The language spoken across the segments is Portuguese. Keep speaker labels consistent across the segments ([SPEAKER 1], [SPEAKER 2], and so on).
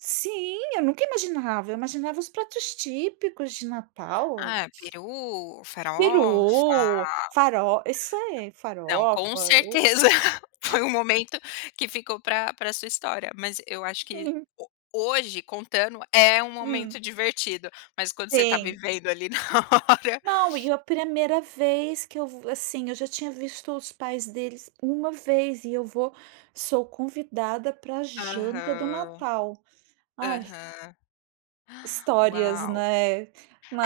[SPEAKER 1] Sim, eu nunca imaginava. Eu imaginava os pratos típicos de Natal
[SPEAKER 2] Ah, peru, farofa.
[SPEAKER 1] peru, faro isso aí,
[SPEAKER 2] Não, com
[SPEAKER 1] farofa, o
[SPEAKER 2] certeza. Foi um momento que ficou pra pra sua história, mas eu acho que
[SPEAKER 1] Sim.
[SPEAKER 2] ho hoje, contando, é um momento
[SPEAKER 1] Hum.
[SPEAKER 2] divertido. Mas quando você tá
[SPEAKER 1] Sim.
[SPEAKER 2] vivendo ali na hora.
[SPEAKER 1] Não, e a 1ª vez que eu assim, eu já tinha visto os pais deles 1 vez e eu vou sou convidada pra janta do
[SPEAKER 2] Aham,
[SPEAKER 1] Natal, ai
[SPEAKER 2] aham.
[SPEAKER 1] Histórias,
[SPEAKER 2] Uau!
[SPEAKER 1] né.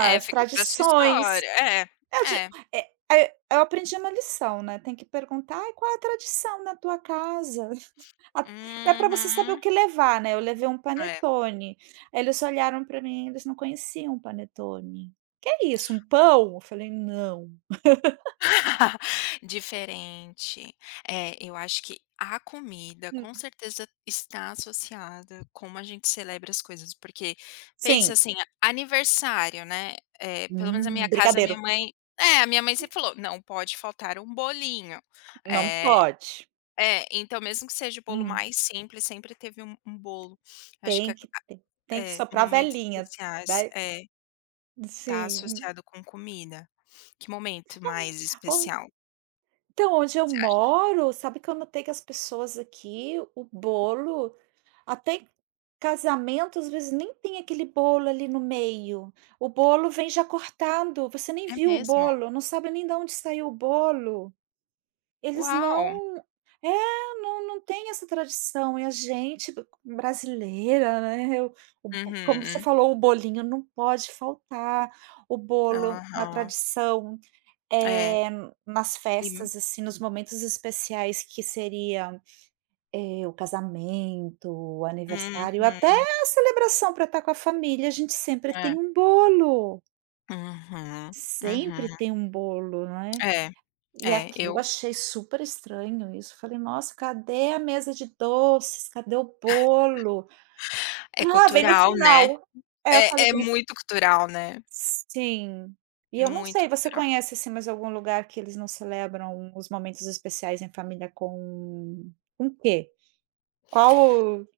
[SPEAKER 2] É, ficou pra sua
[SPEAKER 1] tradições.
[SPEAKER 2] história. É,
[SPEAKER 1] A ge
[SPEAKER 2] é.
[SPEAKER 1] é é eu aprendi uma lição, né. Tem que perguntar: "Ai, qual é a tradição na tua casa?". A até pra você saber o
[SPEAKER 2] Uhum.
[SPEAKER 1] que levar, né. Eu levei 1
[SPEAKER 2] É.
[SPEAKER 1] panetone. Aí eles olharam pra mim e eles não conheciam panetone: "Que isso, um pão?". Eu falei: "Não."
[SPEAKER 2] Diferente. É, eu acho que a comida com
[SPEAKER 1] Hum.
[SPEAKER 2] certeza está associada a como a gente celebra as coisas, porque pensa
[SPEAKER 1] Sim.
[SPEAKER 2] assim: aniversário, né, eh, pelo menos na
[SPEAKER 1] Hum,
[SPEAKER 2] minha casa, a minha
[SPEAKER 1] brigadeiro.
[SPEAKER 2] mãe é, a minha mãe sempre falou: "Não pode faltar um bolinho".
[SPEAKER 1] Não
[SPEAKER 2] Eh,
[SPEAKER 1] pode.
[SPEAKER 2] é então, mesmo que seja o bolo
[SPEAKER 1] Hum.
[SPEAKER 2] mais simples, sempre teve um um bolo. Acho que
[SPEAKER 1] Tem
[SPEAKER 2] a
[SPEAKER 1] que
[SPEAKER 2] a
[SPEAKER 1] ter, tem que
[SPEAKER 2] é, em
[SPEAKER 1] soprar
[SPEAKER 2] momentos
[SPEAKER 1] velinha,
[SPEAKER 2] especiais
[SPEAKER 1] vai
[SPEAKER 2] é, tá
[SPEAKER 1] Sim.
[SPEAKER 2] associado com comida. Que
[SPEAKER 1] É,
[SPEAKER 2] momento mais
[SPEAKER 1] ou
[SPEAKER 2] especial
[SPEAKER 1] Então, onde eu
[SPEAKER 2] você acha?
[SPEAKER 1] moro, sabe que eu notei que as pessoas aqui, o bolo, até casamento às vezes nem tem aquele bolo ali no meio. O bolo vem já cortado, você nem
[SPEAKER 2] É
[SPEAKER 1] viu o
[SPEAKER 2] mesmo?
[SPEAKER 1] bolo, não sabe nem da onde saiu o bolo. Eles
[SPEAKER 2] Uau!
[SPEAKER 1] não é, não não tem essa tradição. E a gente brasileira, né, eu como você
[SPEAKER 2] Uhum.
[SPEAKER 1] falou, o bolinho não pode faltar. O bolo na
[SPEAKER 2] Aham.
[SPEAKER 1] tradição,
[SPEAKER 2] É,
[SPEAKER 1] eh, nas
[SPEAKER 2] e
[SPEAKER 1] festas assim, nos momentos especiais, que seria, eh, o casamento, o aniversário, até
[SPEAKER 2] Uhum.
[SPEAKER 1] a celebração pra tá com a família, a gente sempre
[SPEAKER 2] É.
[SPEAKER 1] tem um bolo.
[SPEAKER 2] Uhum, uhum.
[SPEAKER 1] Sempre tem um bolo, né.
[SPEAKER 2] É,
[SPEAKER 1] E
[SPEAKER 2] é,
[SPEAKER 1] aqui eu
[SPEAKER 2] eu
[SPEAKER 1] achei super estranho isso. Falei: "Nossa, cadê a mesa de doces? Cadê o bolo?".
[SPEAKER 2] É
[SPEAKER 1] "Ah, vem no
[SPEAKER 2] cultural, né?
[SPEAKER 1] final". É, eu falei
[SPEAKER 2] É é
[SPEAKER 1] [unintelligible]
[SPEAKER 2] muito cultural, né?
[SPEAKER 1] Sim, e eu não
[SPEAKER 2] Muito
[SPEAKER 1] sei. Você
[SPEAKER 2] cultural.
[SPEAKER 1] conhece, assim, mais algum lugar que eles não celebram os momentos especiais em família com com quê? Qual o